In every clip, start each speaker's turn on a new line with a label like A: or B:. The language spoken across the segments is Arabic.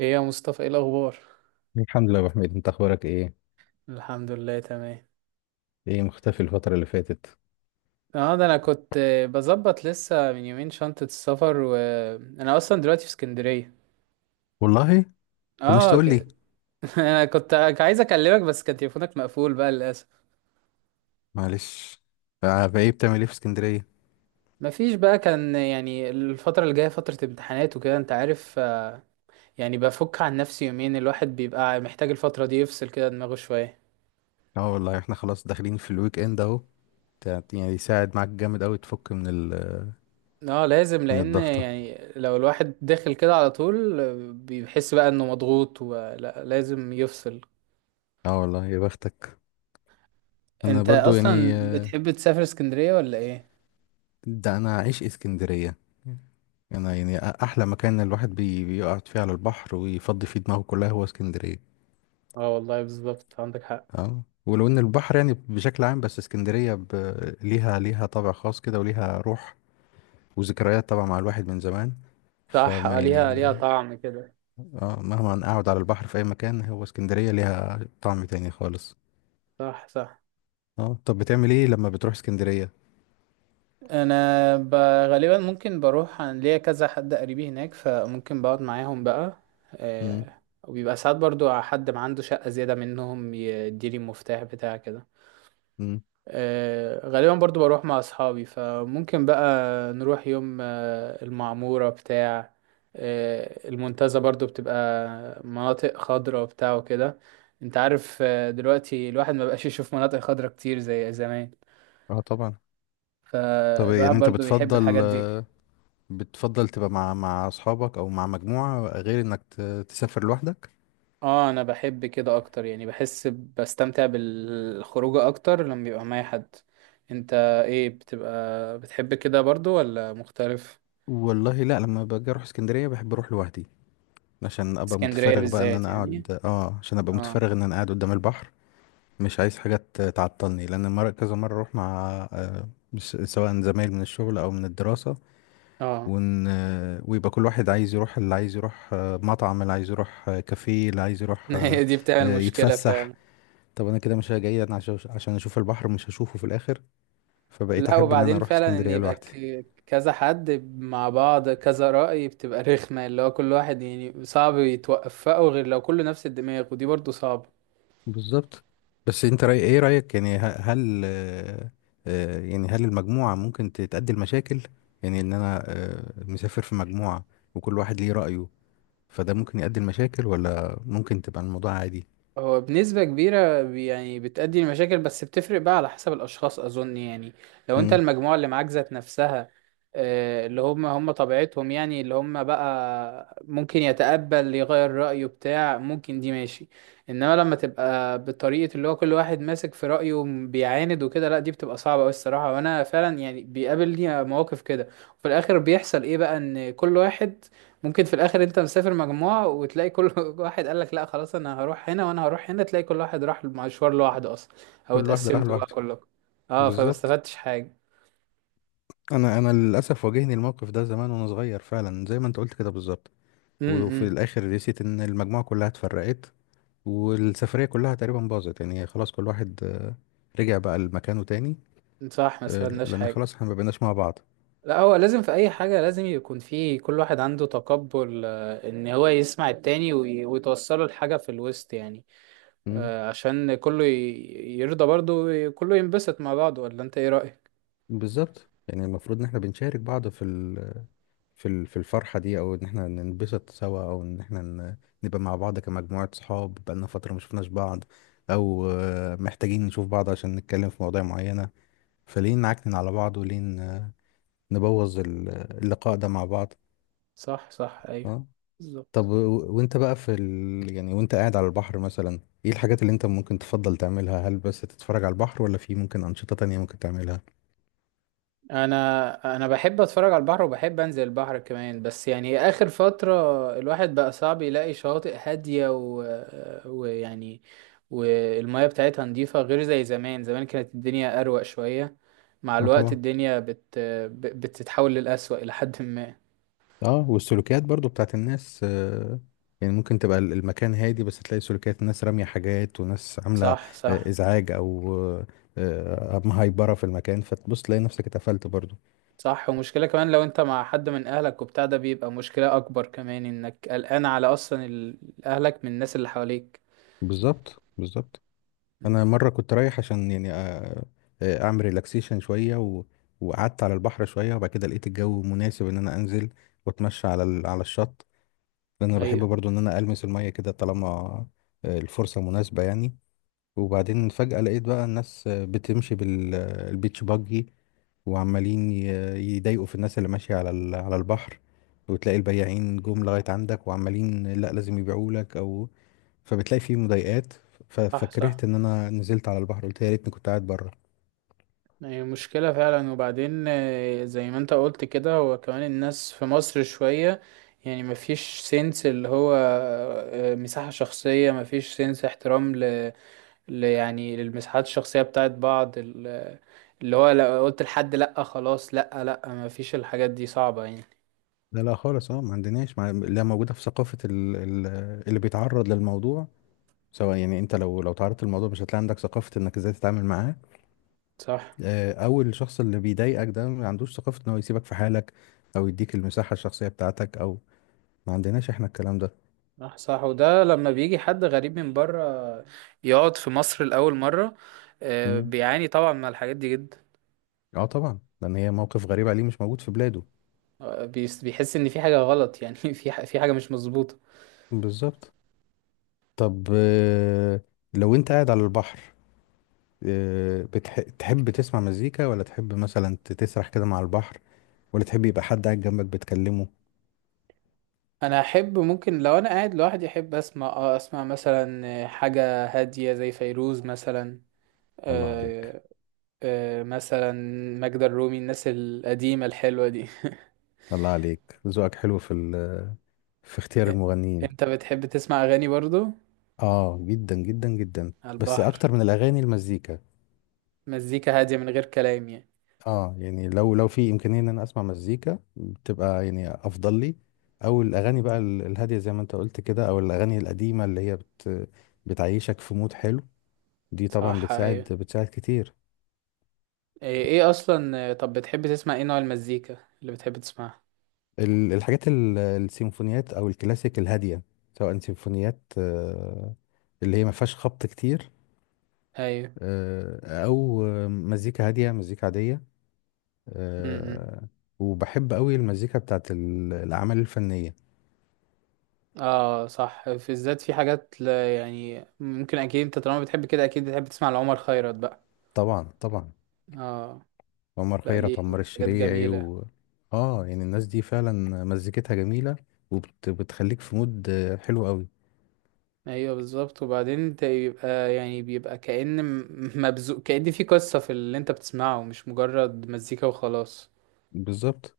A: ايه يا مصطفى، ايه الاخبار؟
B: الحمد لله يا ابو حميد، انت اخبارك ايه؟
A: الحمد لله، تمام.
B: ايه مختفي الفتره اللي فاتت؟
A: اه، ده انا كنت بظبط لسه من يومين شنطة السفر، وانا اصلا دلوقتي في اسكندرية.
B: والله. طب مش
A: اه.
B: تقول لي؟
A: انا كنت عايز اكلمك، بس كان تليفونك مقفول بقى للاسف.
B: معلش. بايه بتعمل ايه في اسكندريه؟
A: مفيش بقى، كان يعني الفترة اللي جاية فترة امتحانات وكده، انت عارف، يعني بفك عن نفسي يومين، الواحد بيبقى محتاج الفترة دي يفصل كده دماغه شوية.
B: اه والله احنا خلاص داخلين في الويك اند اهو. يعني يساعد معاك جامد قوي، تفك من ال...
A: اه لازم،
B: من
A: لان
B: الضغطه.
A: يعني لو الواحد داخل كده على طول بيحس بقى انه مضغوط، ولا لازم يفصل.
B: اه والله يا بختك. انا
A: انت
B: برضو يعني
A: اصلا بتحب تسافر اسكندرية ولا ايه؟
B: ده انا عايش اسكندريه. انا يعني احلى مكان الواحد بيقعد فيه على البحر، ويفضي فيه دماغه، كلها هو اسكندريه.
A: اه والله بالظبط، عندك حق.
B: اه، ولو ان البحر يعني بشكل عام، بس اسكندريه ليها طابع خاص كده، وليها روح، وذكريات طبعا مع الواحد من زمان،
A: صح،
B: فما
A: ليها
B: يعني.
A: ليها طعم كده.
B: اه، مهما اقعد على البحر في اي مكان، هو اسكندرية ليها طعم تاني خالص.
A: صح صح.
B: اه. طب بتعمل ايه لما بتروح اسكندرية؟
A: انا ب... غالبا ممكن بروح، عن ليا كذا حد قريبي هناك فممكن بقعد معاهم بقى.
B: امم.
A: وبيبقى ساعات برضو حد ما عنده شقة زيادة منهم يديلي المفتاح بتاع كده.
B: امم.
A: غالبا برضو بروح مع اصحابي، فممكن بقى نروح يوم المعمورة بتاع، المنتزه، برضو بتبقى مناطق خضرة وبتاع وكده. انت عارف، دلوقتي الواحد ما بقاش يشوف مناطق خضرة كتير زي زمان.
B: اه طبعا. طب
A: فالواحد
B: يعني انت
A: برضو بيحب
B: بتفضل
A: الحاجات دي.
B: بتفضل تبقى مع اصحابك او مع مجموعة، غير انك تسافر لوحدك؟
A: اه انا بحب كده اكتر، يعني بحس بستمتع بالخروجة اكتر لما بيبقى معايا حد. انت ايه، بتبقى بتحب كده برضو ولا مختلف؟
B: والله، لا، لما باجي اروح اسكندرية بحب اروح لوحدي، عشان ابقى
A: اسكندرية
B: متفرغ بقى ان
A: بالذات
B: انا
A: يعني.
B: اقعد، عشان ابقى
A: اه.
B: متفرغ ان انا قاعد قدام البحر. مش عايز حاجة تعطلني، لأن مرة كذا مرة أروح مع آه، سواء زمايل من الشغل أو من الدراسة،
A: اه.
B: ويبقى كل واحد عايز يروح اللي عايز يروح، مطعم اللي عايز يروح، كافيه اللي عايز يروح،
A: هي دي بتعمل مشكلة
B: يتفسح.
A: فعلا.
B: طب أنا كده، مش جاي أنا عشان أشوف البحر، مش هشوفه في الآخر. فبقيت
A: لا،
B: أحب إن أنا
A: وبعدين
B: أروح
A: فعلا ان
B: اسكندرية
A: يبقى
B: لوحدي.
A: كذا حد مع بعض كذا رأي، بتبقى رخمة. اللي هو كل واحد يعني صعب يتوفقوا غير لو كله نفس الدماغ، ودي برضو صعبة.
B: بالظبط. بس أنت رأيك يعني، هل يعني هل المجموعة ممكن تتأدي المشاكل، يعني إن أنا مسافر في مجموعة، وكل واحد ليه رأيه، فده ممكن يؤدي لمشاكل، ولا ممكن تبقى الموضوع عادي؟
A: هو بنسبة كبيرة يعني بتأدي لمشاكل، بس بتفرق بقى على حسب الأشخاص أظن يعني. لو أنت
B: مم.
A: المجموعة اللي معاك ذات نفسها، اللي هم هم طبيعتهم، يعني اللي هم بقى ممكن يتقبل يغير رأيه بتاع، ممكن دي ماشي. إنما لما تبقى بالطريقة اللي هو كل واحد ماسك في رأيه، بيعاند وكده، لا دي بتبقى صعبة أوي الصراحة. وأنا فعلا يعني بيقابلني مواقف كده، وفي الآخر بيحصل إيه بقى، إن كل واحد ممكن في الاخر انت مسافر مجموعة، وتلاقي كل واحد قال لك لا خلاص انا هروح هنا وانا هروح هنا، تلاقي كل واحد راح مشوار لوحده اصلا، او
B: كل واحد راح
A: اتقسمتوا بقى
B: لوحده.
A: كلكم. اه فما
B: بالظبط.
A: استفدتش حاجة.
B: انا للاسف واجهني الموقف ده زمان وانا صغير، فعلا زي ما انت قلت كده بالظبط. وفي
A: امم.
B: الاخر رسيت ان المجموعه كلها اتفرقت، والسفريه كلها تقريبا باظت، يعني خلاص كل واحد رجع بقى لمكانه تاني.
A: إمم. صح، ما استفدناش
B: لان
A: حاجة.
B: خلاص احنا ما بقيناش مع بعض.
A: لا هو لازم في اي حاجة لازم يكون في كل واحد عنده تقبل، ان هو يسمع التاني ويتوصله لحاجة في الوسط يعني.
B: مم.
A: عشان كله يرضى برضه، وكله ينبسط مع بعضه. ولا انت ايه رأيك؟
B: بالظبط، يعني المفروض ان احنا بنشارك بعض في في الفرحة دي، او ان احنا ننبسط سوا، او ان احنا نبقى مع بعض كمجموعة صحاب بقالنا فترة ما شفناش بعض، او محتاجين نشوف بعض عشان نتكلم في مواضيع معينة، فليه نعكنن على بعض، وليه نبوظ اللقاء ده مع بعض؟
A: صح صح ايوه.
B: اه. طب
A: بالظبط.
B: وانت بقى يعني وانت قاعد على البحر مثلا، ايه الحاجات اللي انت ممكن تفضل تعملها؟ هل بس تتفرج على البحر، ولا في ممكن أنشطة تانية ممكن تعملها؟
A: انا بحب اتفرج على البحر، وبحب انزل البحر كمان. بس يعني اخر فترة الواحد بقى صعب يلاقي شواطئ هادية و... ويعني والمياه بتاعتها نظيفة غير زي زمان. زمان كانت الدنيا اروق شوية، مع
B: اه
A: الوقت
B: طبعا.
A: الدنيا بتتحول للأسوأ الى حد ما.
B: اه، والسلوكيات برضو بتاعت الناس يعني ممكن تبقى المكان هادي، بس تلاقي سلوكيات، ناس رامية حاجات وناس عاملة
A: صح صح.
B: إزعاج، أو مهايبرة في المكان، فتبص تلاقي نفسك اتقفلت برضو.
A: صح، ومشكلة كمان لو انت مع حد من اهلك وبتاع ده، بيبقى مشكلة اكبر كمان، انك قلقان على اصلا اهلك من الناس اللي حواليك.
B: بالظبط، بالظبط.
A: مم.
B: أنا مرة كنت رايح عشان يعني أعمل ريلاكسيشن شوية، وقعدت على البحر شوية، وبعد كده لقيت الجو مناسب إن أنا أنزل وأتمشى على الشط، لأن أنا بحب
A: ايوه.
B: برضو إن أنا ألمس المية كده، طالما الفرصة مناسبة يعني. وبعدين فجأة لقيت بقى الناس بتمشي بالبيتش باجي، وعمالين يضايقوا في الناس اللي ماشية على البحر، وتلاقي البياعين جم لغاية عندك، وعمالين لا لازم يبيعوا لك، او فبتلاقي فيه مضايقات.
A: صح صح،
B: فكرهت ان انا نزلت على البحر، قلت يا ريتني كنت قاعد بره.
A: هي مشكلة فعلا. وبعدين زي ما انت قلت كده، هو كمان الناس في مصر شوية يعني مفيش سنس اللي هو، مساحة شخصية، مفيش سنس احترام، يعني للمساحات الشخصية بتاعت بعض. اللي هو لو قلت لحد لأ خلاص، لأ لأ مفيش، الحاجات دي صعبة يعني.
B: لا، لا خالص، ما عندناش، ما، لا موجودة في ثقافة اللي بيتعرض للموضوع، سواء يعني انت لو تعرضت للموضوع، مش هتلاقي عندك ثقافة انك ازاي تتعامل معاه.
A: صح
B: او الشخص اللي بيضايقك ده ما عندوش ثقافة ان هو يسيبك في حالك، او يديك المساحة الشخصية بتاعتك، او ما عندناش احنا الكلام ده.
A: صح. صح، وده لما بيجي حد غريب من بره يقعد في مصر لأول مرة،
B: مم.
A: بيعاني طبعا من الحاجات دي جدا.
B: اه طبعا، لان هي موقف غريب عليه، مش موجود في بلاده.
A: بيحس ان في حاجه غلط، يعني في حاجه مش مظبوطه.
B: بالظبط. طب لو انت قاعد على البحر، تحب تسمع مزيكا، ولا تحب مثلا تسرح كده مع البحر، ولا تحب يبقى حد قاعد جنبك بتكلمه؟
A: انا احب، ممكن لو انا قاعد لوحدي احب اسمع، اسمع مثلا حاجه هاديه زي فيروز مثلا.
B: الله عليك.
A: آه. مثلا ماجدة الرومي، الناس القديمه الحلوه دي.
B: الله عليك، ذوقك حلو في اختيار المغنيين.
A: انت بتحب تسمع اغاني برضو
B: اه، جدا جدا جدا.
A: على
B: بس
A: البحر؟
B: اكتر من الاغاني المزيكا.
A: مزيكا هاديه من غير كلام يعني؟
B: اه يعني، لو في امكانيه ان انا اسمع مزيكا، بتبقى يعني افضل لي، او الاغاني بقى الهاديه، زي ما انت قلت كده، او الاغاني القديمه اللي هي بتعيشك في مود حلو. دي طبعا
A: صح
B: بتساعد
A: ايوه.
B: بتساعد كتير.
A: ايه اصلا، طب بتحب تسمع ايه، نوع المزيكا اللي بتحب تسمعها؟
B: الحاجات السيمفونيات او الكلاسيك الهاديه، سواء سيمفونيات اللي هي ما فيهاش خبط كتير.
A: ايوه.
B: او مزيكا هاديه، مزيكا عاديه.
A: م- م.
B: آه، وبحب قوي المزيكا بتاعت الاعمال الفنيه.
A: اه صح، في الذات في حاجات، لا يعني ممكن اكيد انت طالما بتحب كده اكيد بتحب تسمع لعمر خيرت بقى.
B: طبعا، طبعا.
A: اه.
B: عمر
A: لا
B: خيرت،
A: ليه،
B: عمر
A: حاجات
B: الشريعي،
A: جميلة.
B: و... اه يعني الناس دي فعلا مزيكتها جميلة، وبتخليك في مود حلو قوي.
A: ايوه بالظبط. وبعدين انت يبقى يعني بيبقى كأن مبذوق، كأن في قصة في اللي انت بتسمعه مش مجرد مزيكا وخلاص.
B: بالظبط،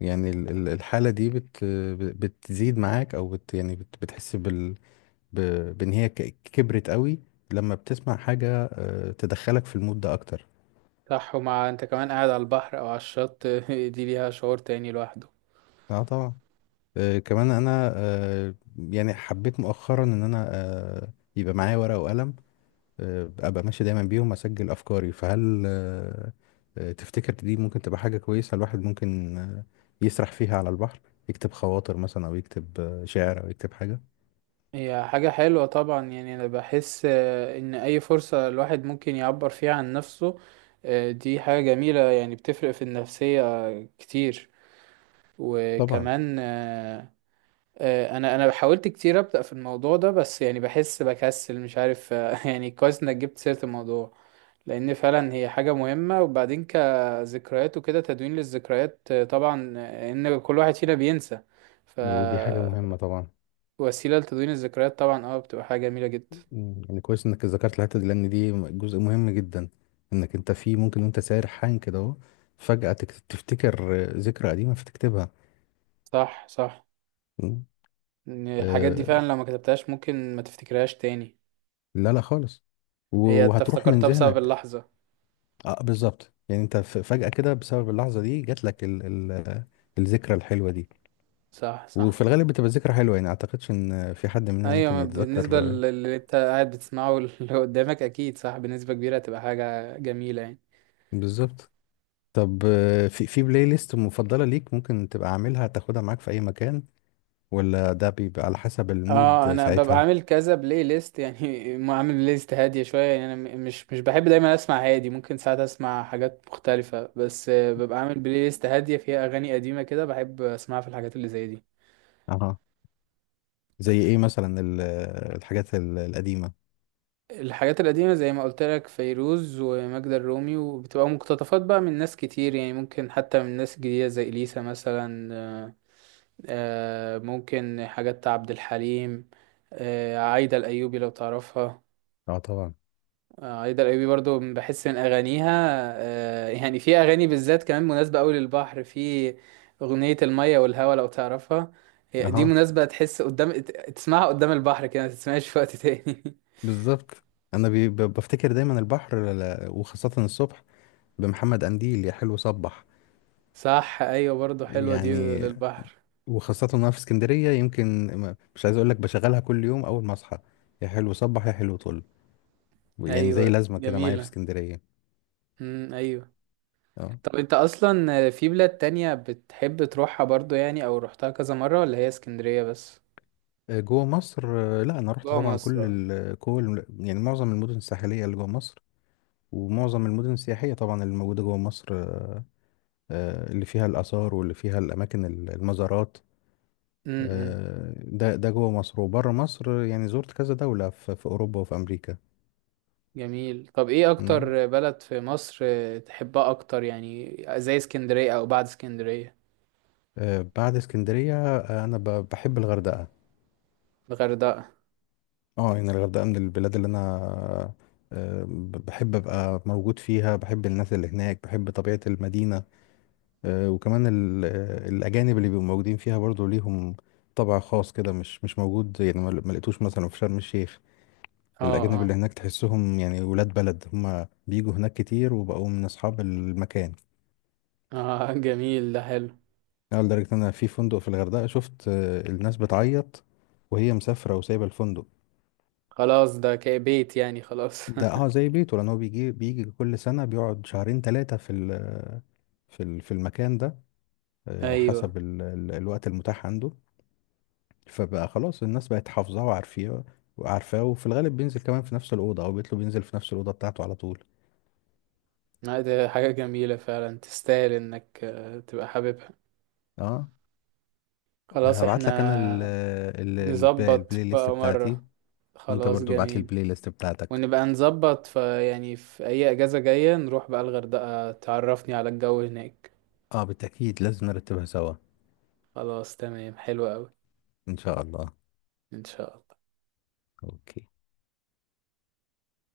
B: يعني الحالة دي بتزيد معاك، او يعني بتحس بان هي كبرت قوي، لما بتسمع حاجة تدخلك في المود ده اكتر.
A: صح، ومع انت كمان قاعد على البحر او على الشط دي ليها شعور تاني لوحده.
B: اه طبعا. كمان انا يعني حبيت مؤخرا ان انا يبقى معايا ورقة وقلم، ابقى ماشي دايما بيهم اسجل افكاري، فهل تفتكر دي ممكن تبقى حاجة كويسة؟ الواحد ممكن يسرح فيها على البحر، يكتب خواطر مثلا، او يكتب شعر، او يكتب حاجة.
A: هي حاجة حلوة طبعا، يعني أنا بحس إن أي فرصة الواحد ممكن يعبر فيها عن نفسه، دي حاجة جميلة، يعني بتفرق في النفسية كتير.
B: طبعا.
A: وكمان أنا حاولت كتير أبدأ في الموضوع ده، بس يعني بحس بكسل مش عارف، يعني كويس إنك جبت سيرة الموضوع. لأن فعلا هي حاجة مهمة، وبعدين كذكريات وكده، تدوين للذكريات طبعا، إن كل واحد فينا بينسى،
B: ودي حاجة مهمة طبعا.
A: فوسيلة لتدوين الذكريات طبعا. اه بتبقى حاجة جميلة جدا.
B: يعني كويس انك ذكرت الحتة دي، لان دي جزء مهم جدا، انك انت في ممكن، وانت سارحان كده اهو، فجأة تفتكر ذكرى قديمة، فتكتبها.
A: صح صح.
B: مم.
A: إن الحاجات دي
B: آه،
A: فعلا لو ما كتبتهاش ممكن ما تفتكرهاش تاني.
B: لا، لا خالص. و-
A: هي انت
B: وهتروح من
A: افتكرتها بسبب
B: ذهنك.
A: اللحظة.
B: اه، بالظبط، يعني انت فجأة كده، بسبب اللحظة دي، جات لك ال ال الذكرى الحلوة دي.
A: صح
B: وفي
A: صح
B: الغالب بتبقى ذكرى حلوة، يعني اعتقدش ان في حد مننا ممكن
A: ايوه، بالنسبة
B: يتذكر
A: للي انت قاعد بتسمعه واللي قدامك، اكيد صح بنسبة كبيرة هتبقى حاجة جميلة يعني.
B: بالظبط. طب، في بلاي ليست مفضلة ليك، ممكن تبقى عاملها، تاخدها معاك في اي مكان، ولا ده بيبقى على حسب
A: اه،
B: المود
A: انا ببقى
B: ساعتها؟
A: عامل كذا بلاي ليست يعني، ما عامل بلاي ليست هادية شوية يعني. انا مش بحب دايما اسمع هادي، ممكن ساعات اسمع حاجات مختلفة، بس ببقى عامل بلاي ليست هادية فيها اغاني قديمة كده بحب اسمعها في الحاجات اللي زي دي.
B: اها. زي ايه مثلا الحاجات القديمة؟
A: الحاجات القديمة زي ما قلت لك، فيروز وماجدة الرومي، وبتبقى مقتطفات بقى من ناس كتير يعني ممكن حتى من ناس جديدة زي إليسا مثلا. ممكن حاجات عبد الحليم. عايدة الأيوبي لو تعرفها.
B: اه طبعا.
A: عايدة الأيوبي برضو بحس من أغانيها، يعني في أغاني بالذات كمان مناسبة أوي للبحر، في أغنية المية والهوا لو تعرفها. هي دي
B: اها.
A: مناسبة، تحس قدام، تسمعها قدام البحر كده، ما تسمعهاش في وقت تاني
B: بالظبط، انا بفتكر دايما البحر، وخاصة الصبح، بمحمد قنديل، يا حلو صبح.
A: صح ايوه، برضو حلوه دي
B: يعني،
A: للبحر.
B: وخاصة وانا في اسكندرية، يمكن مش عايز اقول لك بشغلها كل يوم اول ما اصحى، يا حلو صبح يا حلو طل، يعني زي
A: ايوه
B: لازمة كده معايا في
A: جميلة.
B: اسكندرية.
A: ايوه.
B: اه.
A: طب انت اصلا في بلاد تانية بتحب تروحها برضو يعني، او روحتها كذا مرة، ولا هي اسكندرية بس؟
B: جوه مصر، لا، انا رحت
A: جوه
B: طبعا
A: مصر
B: كل
A: اه.
B: كل يعني معظم المدن الساحلية اللي جوه مصر، ومعظم المدن السياحية طبعا اللي موجودة جوه مصر، اللي فيها الآثار، واللي فيها الأماكن المزارات.
A: امم.
B: ده جوه مصر، وبره مصر، يعني زرت كذا دولة في أوروبا وفي أمريكا.
A: جميل. طب ايه
B: مم.
A: اكتر بلد في مصر تحبها اكتر يعني، زي اسكندرية او بعد اسكندرية؟
B: بعد اسكندرية، أنا بحب الغردقة.
A: الغردقة.
B: اه يعني الغردقة من البلاد اللي أنا بحب أبقى موجود فيها، بحب الناس اللي هناك، بحب طبيعة المدينة، وكمان الأجانب اللي بيبقوا موجودين فيها برضو ليهم طبع خاص كده، مش موجود يعني، ما لقيتوش مثلا في شرم الشيخ.
A: اه
B: الأجانب اللي
A: اه
B: هناك تحسهم يعني ولاد بلد، هما بيجوا هناك كتير وبقوا من أصحاب المكان.
A: اه. جميل، ده حلو.
B: أنا لدرجة إن أنا في فندق في الغردقة شفت الناس بتعيط وهي مسافرة وسايبة الفندق.
A: خلاص ده كبيت يعني، خلاص
B: ده زي بيته، لان هو بيجي بيجي كل سنه، بيقعد شهرين ثلاثه في المكان ده،
A: ايوه.
B: حسب ال ال الوقت المتاح عنده. فبقى خلاص الناس بقت حافظاه وعارفاه، وفي الغالب بينزل كمان في نفس الاوضه، او بيطلب ينزل في نفس الاوضه بتاعته على طول.
A: لا، ده حاجة جميلة فعلا، تستاهل انك تبقى حاببها.
B: اه.
A: خلاص
B: هبعت
A: احنا
B: لك انا ال ال البلاي,
A: نظبط
B: البلاي ليست
A: بقى
B: بتاعتي،
A: مرة.
B: وانت
A: خلاص
B: برضو ابعت لي
A: جميل.
B: البلاي ليست بتاعتك.
A: ونبقى نظبط في أي أجازة جاية نروح بقى الغردقة، تعرفني على الجو هناك.
B: اه، بالتاكيد لازم نرتبها سوا.
A: خلاص تمام، حلو أوي.
B: ان شاء الله.
A: إن شاء الله.
B: اوكي.